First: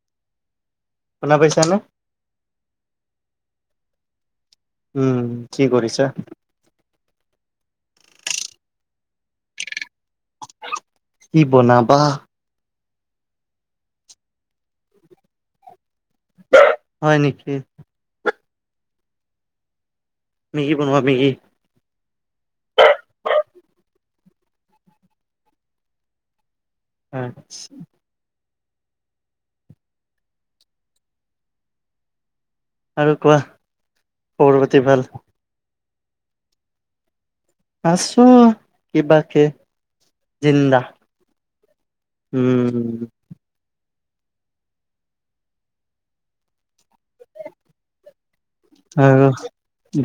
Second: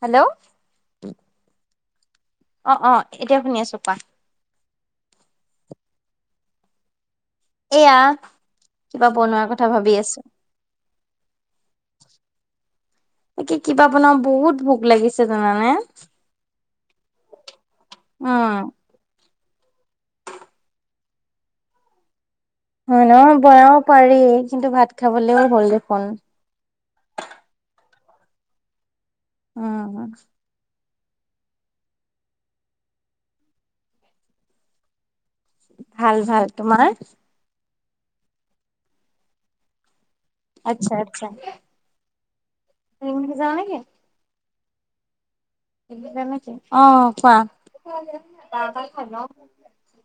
Hello. শুনা পইচা নে অ, অ, এতিয়া শুনি আছো কোৱা। উম, কি কৰিছা? এয়া কিবা বনোৱাৰ কথা ভাবি আছো। কি বনাবা? কি কিবা বনাও, বহুত ভোক লাগিছে জানানে। হয় নেকি? আ মেগি বনোৱা মেগি। হয় নহ বনাব পাৰি কিন্তু ভাত খাবলৈও হ'ল দেখোন। আছ উম আৰু কোৱা খবৰ পাতি ভাল? ভাল-ভাল তোমাৰ? আছো কিবাকে জিন্দা। আচ্ছা আচ্ছা উম। যাও নেকি? নেকি, অঁ কোৱা। আৰু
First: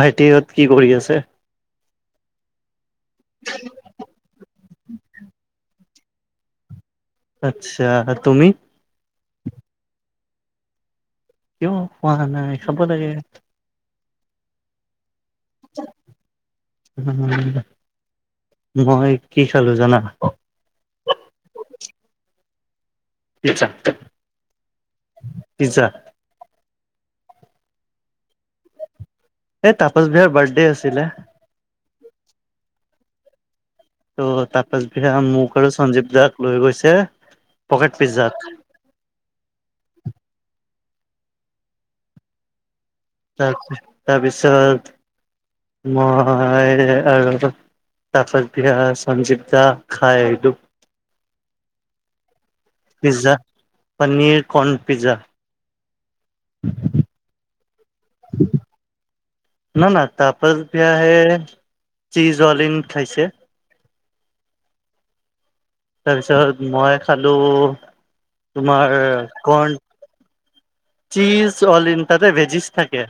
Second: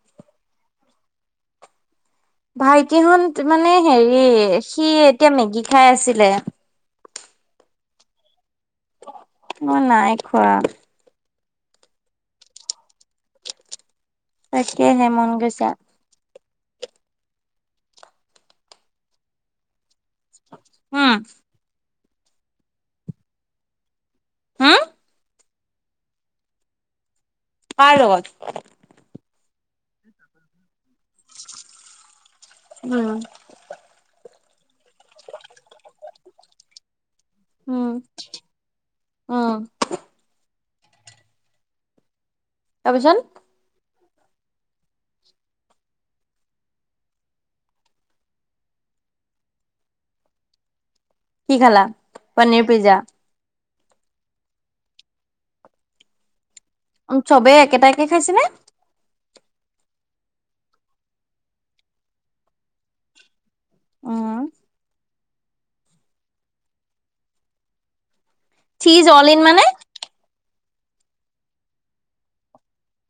ভাইটিহঁত কি কৰি আছে? ভাইটিহঁত মানে হেৰি সি এতিয়া মেগী খাই আছিলে। আচ্ছা, তুমি? মই নাই খোৱা। কিয় খোৱা নাই খাব লাগে। তাকেহে মন গৈছে। মই কি খালো জানা? অ। আচ্ছা হম পিজ্জা কাৰ লগত এই তাপচ বিহাৰৰ বাৰ্থডে আছিলে। উম। ত' তাৰ পাছদিনা মোক আৰু সঞ্জীৱ দাক লৈ গৈছে পকেট পিজ্জাত। অ। তাৰপিছত? তাৰ তাৰপিছত মই আৰু তাৰপিছত পিয়া সঞ্জীৱ দা খাই এইটো', কি খালা, paneer pizza? Pizza, paneer corn pizza', উম', চবেই একেটাকেই খাইছে নে? না', - না', তাৰপাছত পিয়া হে, চীজ অল-ইন খাইছে', উম', তাৰপিছত মই খালোঁ তোমাৰ চীজ অল ইন মানে? কৰ্ণ', চীজ অল-ইন, তাতে ভেজিছ থাকে',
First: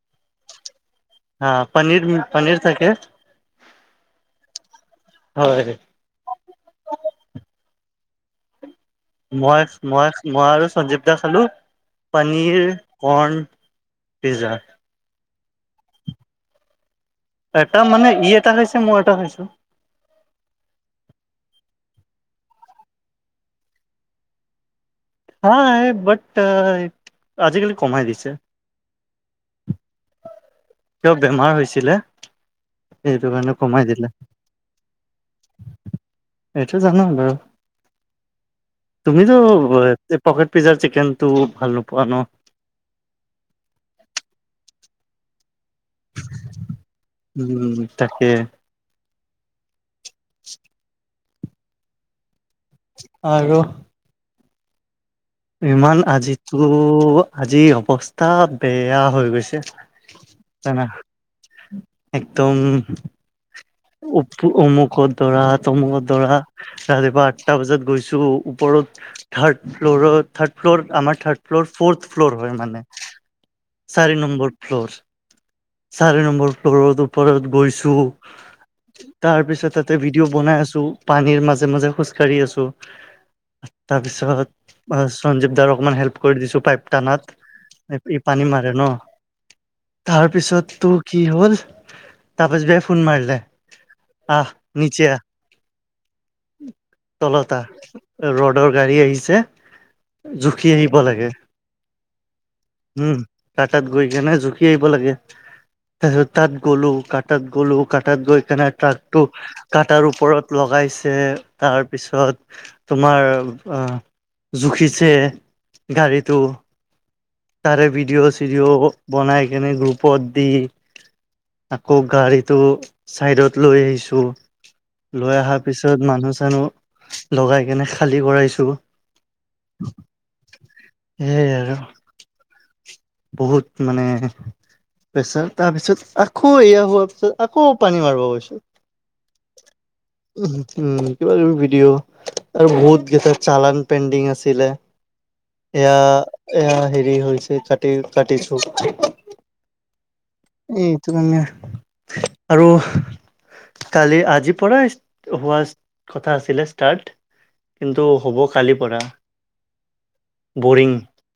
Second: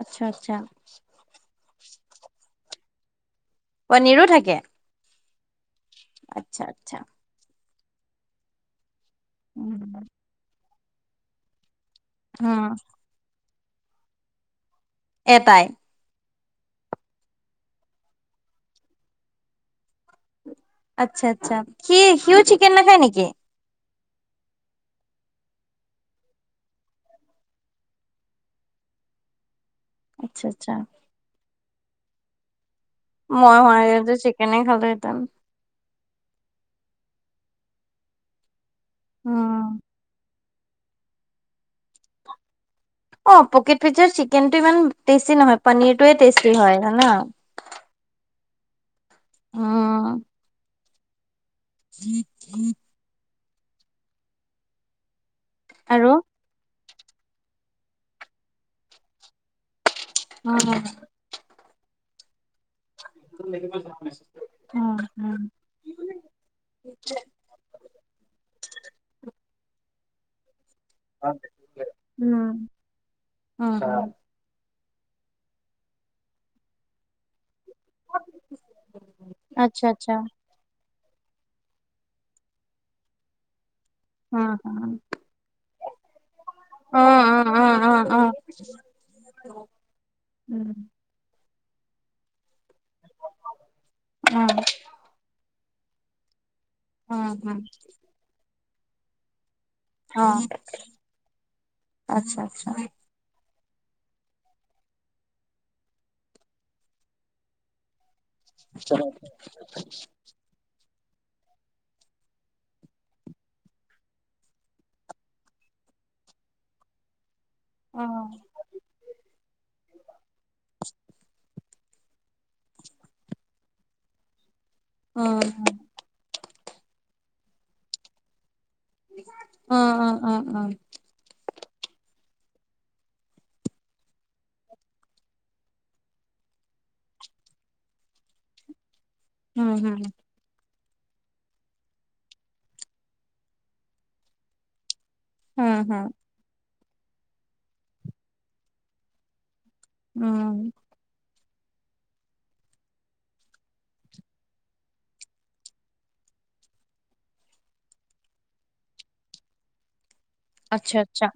আচ্ছা', - আচ্ছা', হা, পনীৰ হুম', পনীৰ থাকে', পনীৰো থাকে? হয়', আচ্ছা', - আচ্ছা', মই', - উম, মই', - মই আৰু সঞ্জীৱ দা খালোঁ পনীৰ', কৰ্ণ পিজ্জা', এটাই? এটা মানে, ই এটা খাইছে মই এটা খাইছোঁ', আচ্ছা', - আচ্ছা', সি - সিউও চিকেন নাখায় নেকি? খাই বাট আহ', আজিকালি কমাই দিছে', আচ্ছা', - আচ্ছা', তেওঁৰ বেমাৰ হৈছিলে', সেইটো কাৰণে মই হোৱা কমাই হ'লে দিলে যে চিকেনে খালোহেঁতেন', এইটো জানোঁ বাৰু, তুমিতো উম। অহ', পকেট পিজ্জাৰ চিকেনটো ভাল নোপোৱা ন? অ', পকেট পিজ্জাৰ চিকেনটো ইমান টেষ্টি নহয় পনীৰটোয়ে টেষ্টি হয় জানোঁ', উম', তাকে', অহ', [unintelligible] উম', - উম', আৰু', ইমান আৰু? আজিতো, আজি অৱস্থা বেয়া হৈ গৈছে', উম, জানা, উম', একদম', গুৰু লেকেপাম', উপটো অমুকত দৰাত', তমুকত দৰা, ৰাতিপুৱা আঠটা বজাত গৈছোঁ, ওপৰত থাৰ্ড ফ্লু'ৰত', থাৰ্ড ফ্লু'ৰ, আমাৰ থাৰ্ড ফ্লু'ৰ, ফৰ্থ ফ্লু'ৰ হয় উম, মানে, উম। চাৰি নম্বৰ', ফ্লু'ৰছ, চাৰি নম্বৰ ফ্লু'ৰত ওপৰত গৈছোঁ', তাৰপিছত আচ্ছা তাতে আচ্ছা। ভিডিঅ' বনাই আছোঁ, পানীৰ মাজে - মাজে খোজকাঢ়ি আছোঁ', তাৰপিছত উম, উম। আহ', সঞ্জীৱ দাৰক অকমান হেল্প কৰি দিছোঁ পাইপ উম, টানাত', উম, উম, উম, এই', পি', ই উম। পানী মাৰে ন, তাৰপিছত অ', তোক', কি হ'ল, তাপস ভাইয়া ফোন মাৰিলে', আহ', নিচে আহ', অ', তলত আহ', ৰোডৰ গাড়ী আহিছে', জুখি আহিব লাগে', আচ্ছা আচ্ছা। উম', তাত', -তাত গৈ কিনে জুখি আহিব লাগে', তাৰপিছত তাত গ'লো কাতত গ'লো কটাত গৈকেনে ট্ৰাকটো কাটাৰ ওপৰত লগাইছে তাৰপিছত তোমাৰ অ জুখিছে গাড়ীটো তাৰে ভিডিঅ' উম, চিডিঅ' বনাই কিনে গ্ৰুপত দি আকৌ গাড়ীত টো চাইডত লৈ আহিছো লৈ উম, অহাৰ পিছত মানুহ চানুহ লগাই কেনে খালী কৰাইছো অ অ অ অহ সেই আৰু বহুত মানে প্ৰেছাৰ তাৰ পিছত আকৌ এয়া হোৱাৰ পিছত আকৌ পানী মাৰিব গৈছোঁ উম হুম উ উম কিবা কিবি ভিডিঅ' আৰু বহুত কেইটা চালান পেণ্ডিং আছিলে হুম, এয়া হুম, এয়া হেৰি হৈছে কাটি কাটিছো উম উম এইটো কাৰণে আৰু কালি আজিৰ পৰাই হোৱা কথা আছিলে ষ্টাৰ্ট কিন্তু হ'ব কালিৰ পৰা বৰিং আচ্ছা আচ্ছা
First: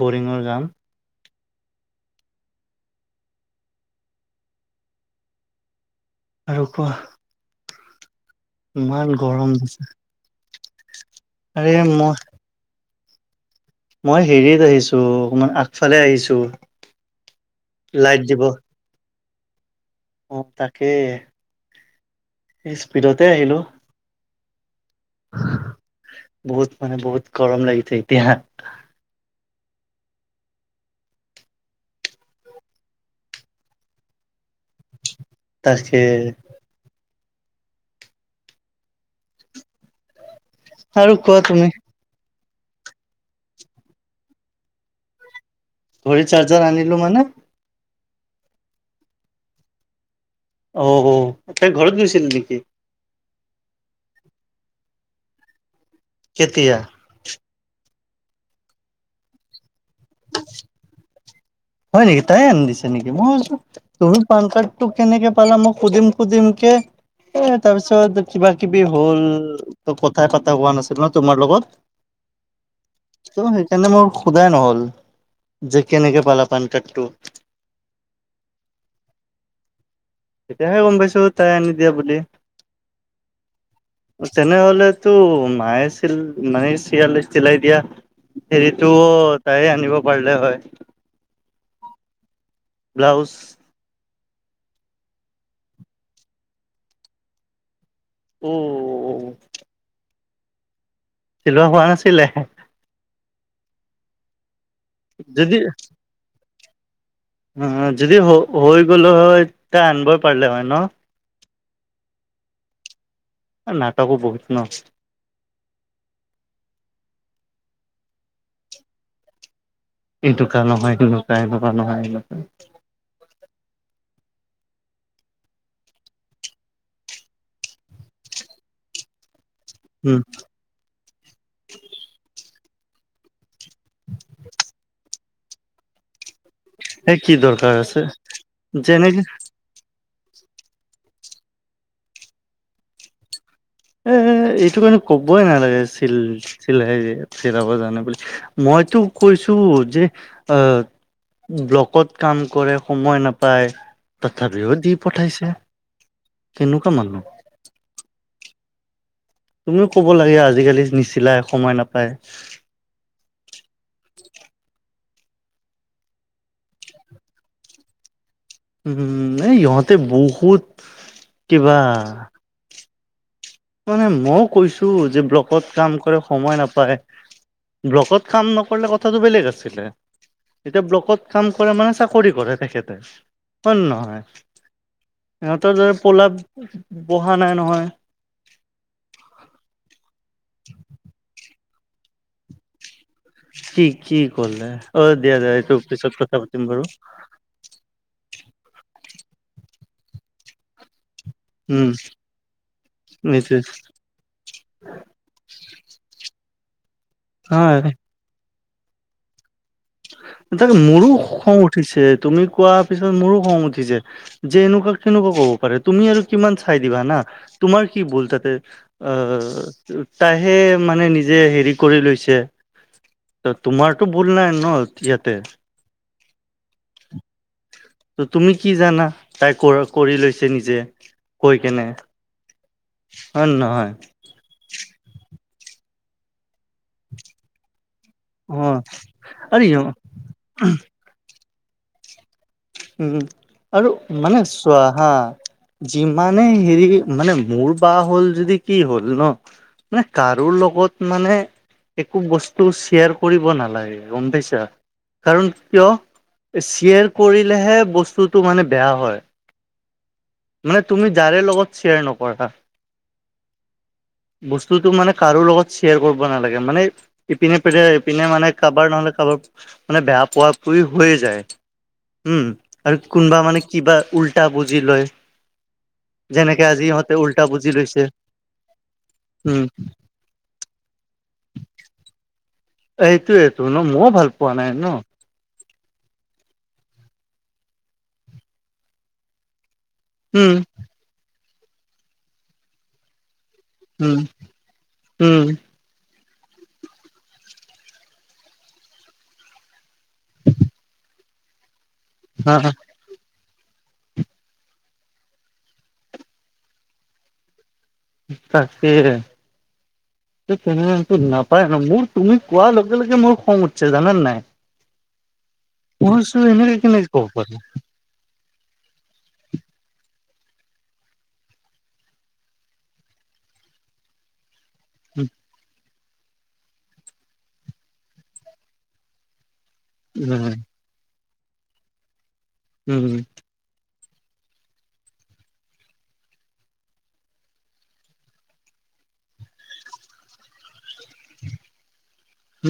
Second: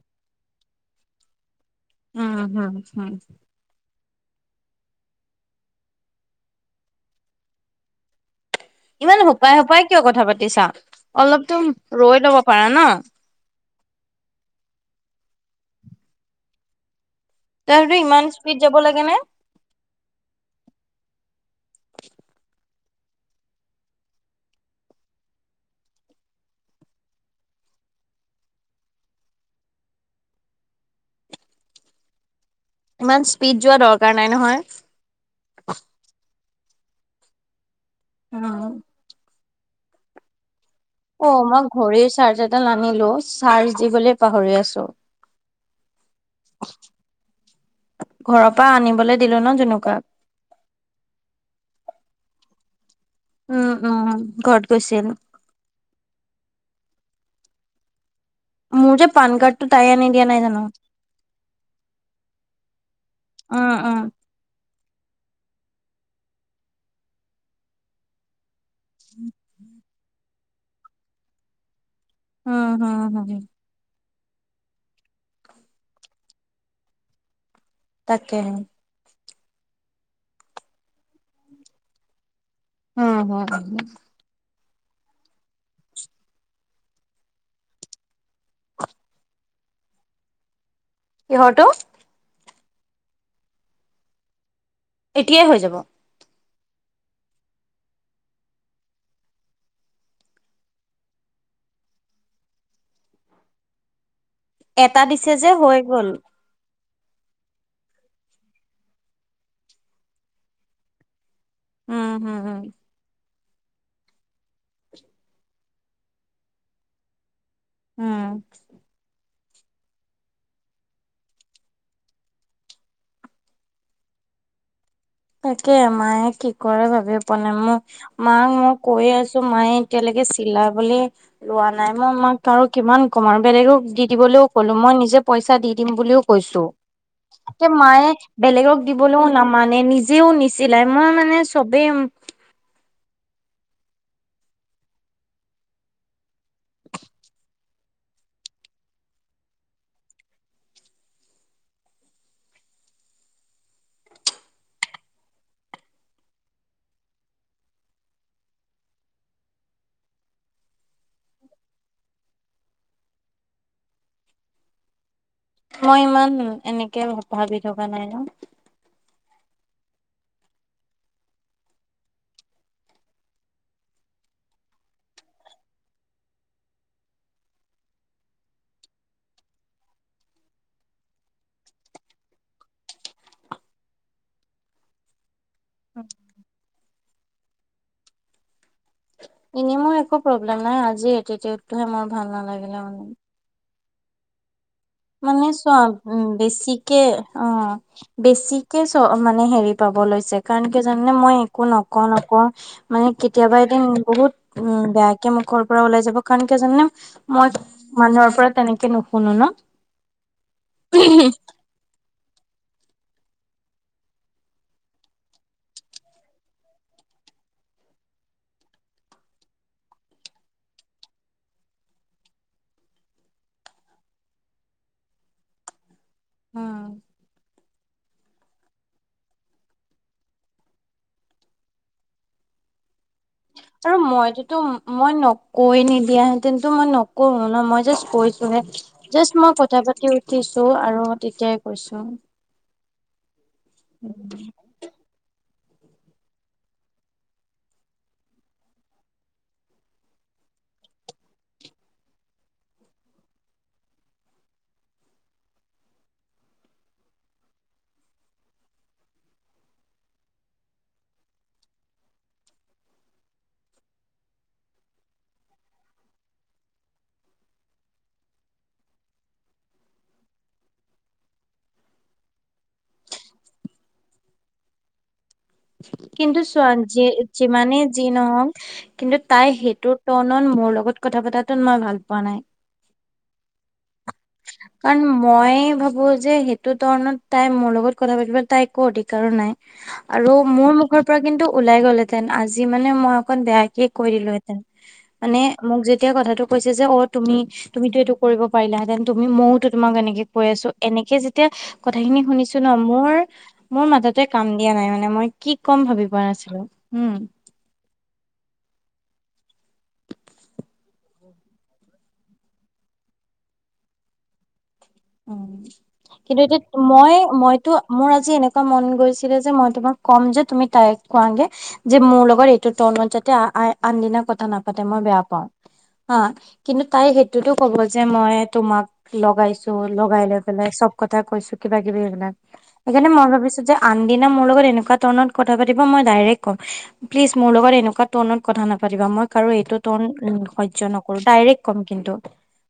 বৰিঙৰ কাম উম হম হম আৰু কোৱা ইমান গৰম সোপাই দিছে সোপাই কিয় কথা পাতি চা অলপতো আৰে মই ৰৈ লব পাৰা ন মই হেৰিত আহিছো অকমান আগফালে আহিছো তাৰপিছত লাইট ইমান দিব স্পীড যাব লাগে নে অ তাকে স্পীডতে আহিলো বহুত মানে বহুত গৰম লাগিছে এতিয়া ইমান স্পীড যোৱা দৰকাৰ নাই নহয় তাকে অ [unintelligible] অ তুমি মই ঘড়ীৰ চাৰ্জডাল আনিলো চাৰ্জ দিবলে পাহৰি আছো ঘড়ী চাৰ্জাৰ আনিলো মানে ঘৰৰ পৰা আনিবলে দিলো ন জুনুকা অ তাই ঘৰত গৈছিল নেকি উম উম ঘৰত গৈছিল কেতিয়া মোৰ যে পান কাৰ্ডটো তাই আনি দিয়া নাই জানো হয় নেকি তাই আনি দিছে নেকি মই অ ভাবিছোঁ অ তোৰ পান কাৰ্ড টো কেনেকে পালা মই সুধিম সুধিম কে এ তাৰ পিছত কিবা কিবি হ'ল ত কথা পতা হোৱা নাছিল ন তোমাৰ লগত উম হু হু এনে মোৰ সোধাই নহল যে কেনেকে পালা পান কাৰ্ডটো তাকেহে তেতিয়াহে গম পাইছো তাই আনি দিয়া বুলি উম হু তেনেহলেতো মায়ে চিল মায়ে চিলাই দিয়া হেৰিটো তাইয়ে আনিব পাৰিলে হয়। কিহঁত অ? ব্লাউজ। এতিয়াই হৈ যাব। উম! চিলোৱা হোৱা নাছিলে? এটা দিছে যে হৈ গ'ল। উ, যদি হৈ গ'ল হয় তেতিয়া আনিবই পাৰিলে হয় ন? উম, উম! এ, নাটকো বহুত ন। উম! [unintelligible] এনেকুৱা নহয় এনেকুৱা। তাকে মায়ে কি কৰে ভাবিয়ে পোৱা নাই! মোক মাক মই কৈয়ে আছো। টো মায়ে উম এতিয়ালেকে চিলাবলে লোৱা নাই মই মাক আৰু কিমান কম আৰু বেলেগক দি দিবলৈও ক'লো মই নিজে পইচা দি দিম বুলিও কৈছো, এই কি যে দৰকাৰ আছে মায়ে বেলেগক যেনেকে দিবলৈও নাম মানে নিজেও নিচিলাই! মই মানে চবেই এ এইটো কাৰণে কবই নালাগে চিল চিলাই চিলাব জানো বুলি। মই তোক কৈছো! যে অ ব্লকত কাম কৰে, সময় নাপায় তথাপিও দি পঠাইছে। কেনেকুৱা মানুহ। তুমিও ক'ব লাগে আজিকালি নিচিলাই, সময় নাপায়। মই, ইমান এনেকে ভাবি থকা নাই ন! উম, এই ইহঁতে বহুত কিবা মানে মইও কৈছো যে ব্লকত কাম কৰে, সময় নাপায়। ব্লকত কাম নকৰলে, কথাটো বেলেগ আছিলে। এতিয়া, ব্লকত কাম কৰে মানে চাকৰি কৰে তেখেতে হয়নে নহয়? সিহঁতৰ যদি পলাপ বহা নাই নহয়। এনেই মই একো প্ৰব্লেম নাই! আজিৰ এটিটিউডটোহে মোৰ ভাল নালাগিলে মানে। কি, কি কৰলে? অ দিয়া মানে দিয়া চোৱা এইটোৰ পিছত উম কথা পাতিম বাৰু। বেছিকে অ, বেছিকে চ মানে হেৰি পাব লৈছে! কাৰণ কি জানানে মই একো উম নকওঁ নকওঁ! মানে, কেতিয়াবা নিশ্চয় এদিন বহুত উম বেয়াকে মুখৰ পৰা ওলাই যাব। কাৰণ কিয় জাননে? মই হয় মানুহৰ পৰা তেনেকে নুশুনো ন। তাকে, মোৰো খং উঠিছে! তুমি কোৱা পিছত মোৰো খং উঠিছে। যে এনেকুৱা, কেনেকুৱা ক'ব পাৰে তুমি আৰু কিমান চাই দিবা না তোমাৰ কি ভুল তাতে। আহ, তাইহে মানে নিজে হেৰি কৰি লৈছে। ত, তোমাৰটো ভুল নাই ন ইয়াতে। উম। ত, তুমি কি জানা! তাই কৰি লৈছে নিজে কৈ কেনে। হয় নে নহয় আৰু মইতোটো মই কৈ নিদিয়া হেতেনটো মই নকও ন! মই জাষ্ট অ কৈছো জাষ্ট মই আৰু কথা পাতি উঠিছো, আৰু তেতিয়াই কৈছো। উম! আৰু মানে চোৱা হা যিমানে হেৰি মানে, মোৰ বা হ'ল যদি কি হ'ল ন। মানে কাৰো লগত মানে একো বস্তু শ্বেয়াৰ কৰিব নালাগে গমপাইছা। কাৰণ কিয় শ্বেয়াৰ কৰিলেহে বস্তুটো মানে বেয়া হয়। মানে তুমি যাৰে লগত শ্বেয়াৰ নকৰা। বস্তুটো মানে কাৰো লগত শ্বেয়াৰ কৰিব নালাগে মানে - ইপিনে পিনে ইপিনে মানে কাৰোবাৰ নহ'লে কাৰোবাৰ মানে বেয়া পোৱা পুৰি হৈয়ে যায়। উম আৰু কোনোবা মানে কিবা উল্টা বুজি লয়। কিন্তু যেনেকে চোৱা আজি যি ইহঁতে উল্টা বুজি যিমানেই লৈছে যি নহওক কিন্তু তাই উম সেইটো নত মোৰ লগত কথা পাতাতো মই ভাল পোৱা নাই এইটোয়েটো ন মইয়ো ভাল পা কাৰণ মই ভাবো যে সেইটো ধৰনত তাই মোৰ লগত কথা পাতিব তাই একো অধিকাৰো নাই আৰু উম মোৰ মুখৰ পৰা কিন্তু ওলাই গ'লহেতেন আজি মানে মই অকন বেয়াই ঠিক কৈ উম দিলো হেতেন মানে উম মোক যেতিয়া কথাটো কৈছে যে অ তুমি তুমিতটো এইটো কৰিব পাৰিলাহেতেন তুমি মইয়ওতো তোমাক এনেকে কৈ আছো এনেকে যেতিয়া কথাখিনি হা শুনিছোঁ ন মোৰ মোৰ মাজতে কাম দিয়া নাই মানে মই কি ক'ম ভাবি পোৱা নাছিলো উম তাকে থেত তেনে নাপায় ন মোৰ তুমি কোৱাৰ লগে লগে মোৰ খং উঠিছে জানানে নাই। উ মই ভাবিছো কিন্তু এতিয়া এনেকে কেনেকে মই ক'ব পাৰি মইতো মোৰ আজি এনেকুৱা মন গৈছিলে যে মই তোমাক ক'ম যে তুমি তাইক কোৱাগে যে মোৰ লগত এইটো ধৰনত যাতে আনদিনা কথা নাপাতে মই বেয়া পাওঁ হা কিন্তু তাই সেইটোতো ক'ব যে মই তোমাক লগাইছো লগাই লৈ উম পেলাই চ কথা কৈছো কিবা কিবি সেইবিলাক সেইকাৰণে উম মই ভাবিছোঁ যে - আনদিনা মোৰ লগত এনেকুৱা ধৰণত কথা পাতিব মই ডাইৰেক্ট কম প্লিজ মোৰ লগত এনেকুৱা ধৰণত কথা নাপাতিবা মই কাৰো এইটো ধৰণত সহ্য নকৰো ডাইৰেক্ট কম কিন্তু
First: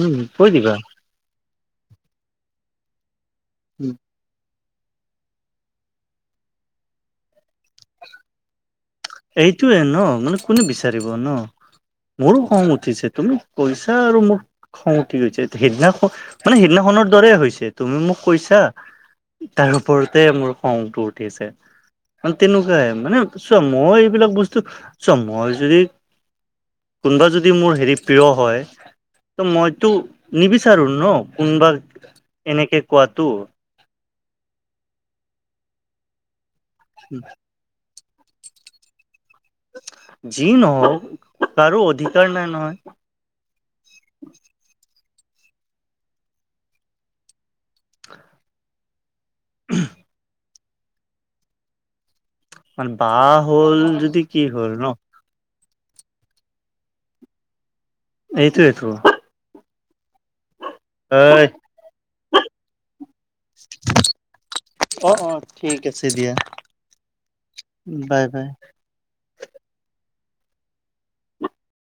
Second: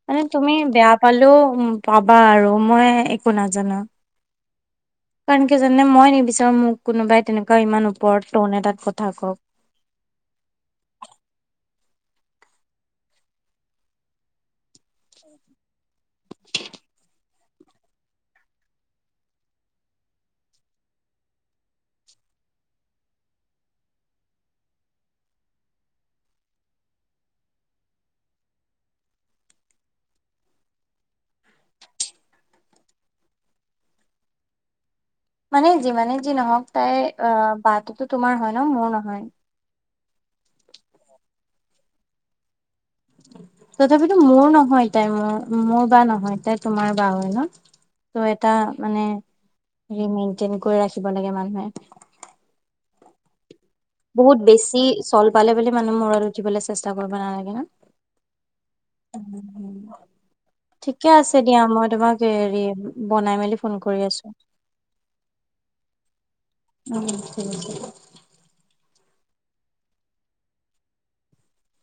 উম কৈ তুমি দিবা বেয়া পালেও পাবা আৰু মই একো নাজানো কাৰণ কি জানে মই নিবিচাৰো মোক কোনোবাই তেনেকুৱা ইমান ওপৰত ধৰণে তাত ক এইটোয়ে ন মানে কোনে বিচাৰিব ন মোৰো খং উঠিছে তুমি কৈছা আৰু মোৰ খং উঠি গৈছে সেইদিনাখন মানে সিদিনাখনৰ দৰে হৈছে তুমি মোক কৈছা তাৰ ওপৰতে মোৰ খংটো উঠিছে মানে তেনেকুৱাই মানে চোৱা মই এইবিলাক বস্তু চোৱা মই যদি কোনোবা যদি মোৰ হেৰি প্ৰিয় হয় ত মইতো নিবিচাৰো ন কোনোবাক এনেকে কোৱাটো। মানে যিমানে যি নহওক তাই অ বাততো তোমাৰ হয় ন মোৰ নহয় যি নহওক কাৰো অধিকাৰ নাই নহয় তথাপিতো মোৰ নহয় তাই মোৰ মোৰ বা নহয় তাই তোমাৰ বা হয় ন, ত' এটা মানে হেৰি মেইনটেইন কৰি ৰাখিব লাগে মানুহে মানে বা হ'ল যদি বহুত কি হ'ল বেছি ন চল্ পালে বুলি মানুহ মূৰত উঠিবলৈ চেষ্টা কৰিব নালাগে ন এইটোৱেই টো ঠিকে আছে হয় দিয়া মই তোমাক হেৰি বনাই মেলি ফোন কৰি আছোঁ। অ অ ঠিক আছে দিয়া উম, ঠিক আছে। Bye bye.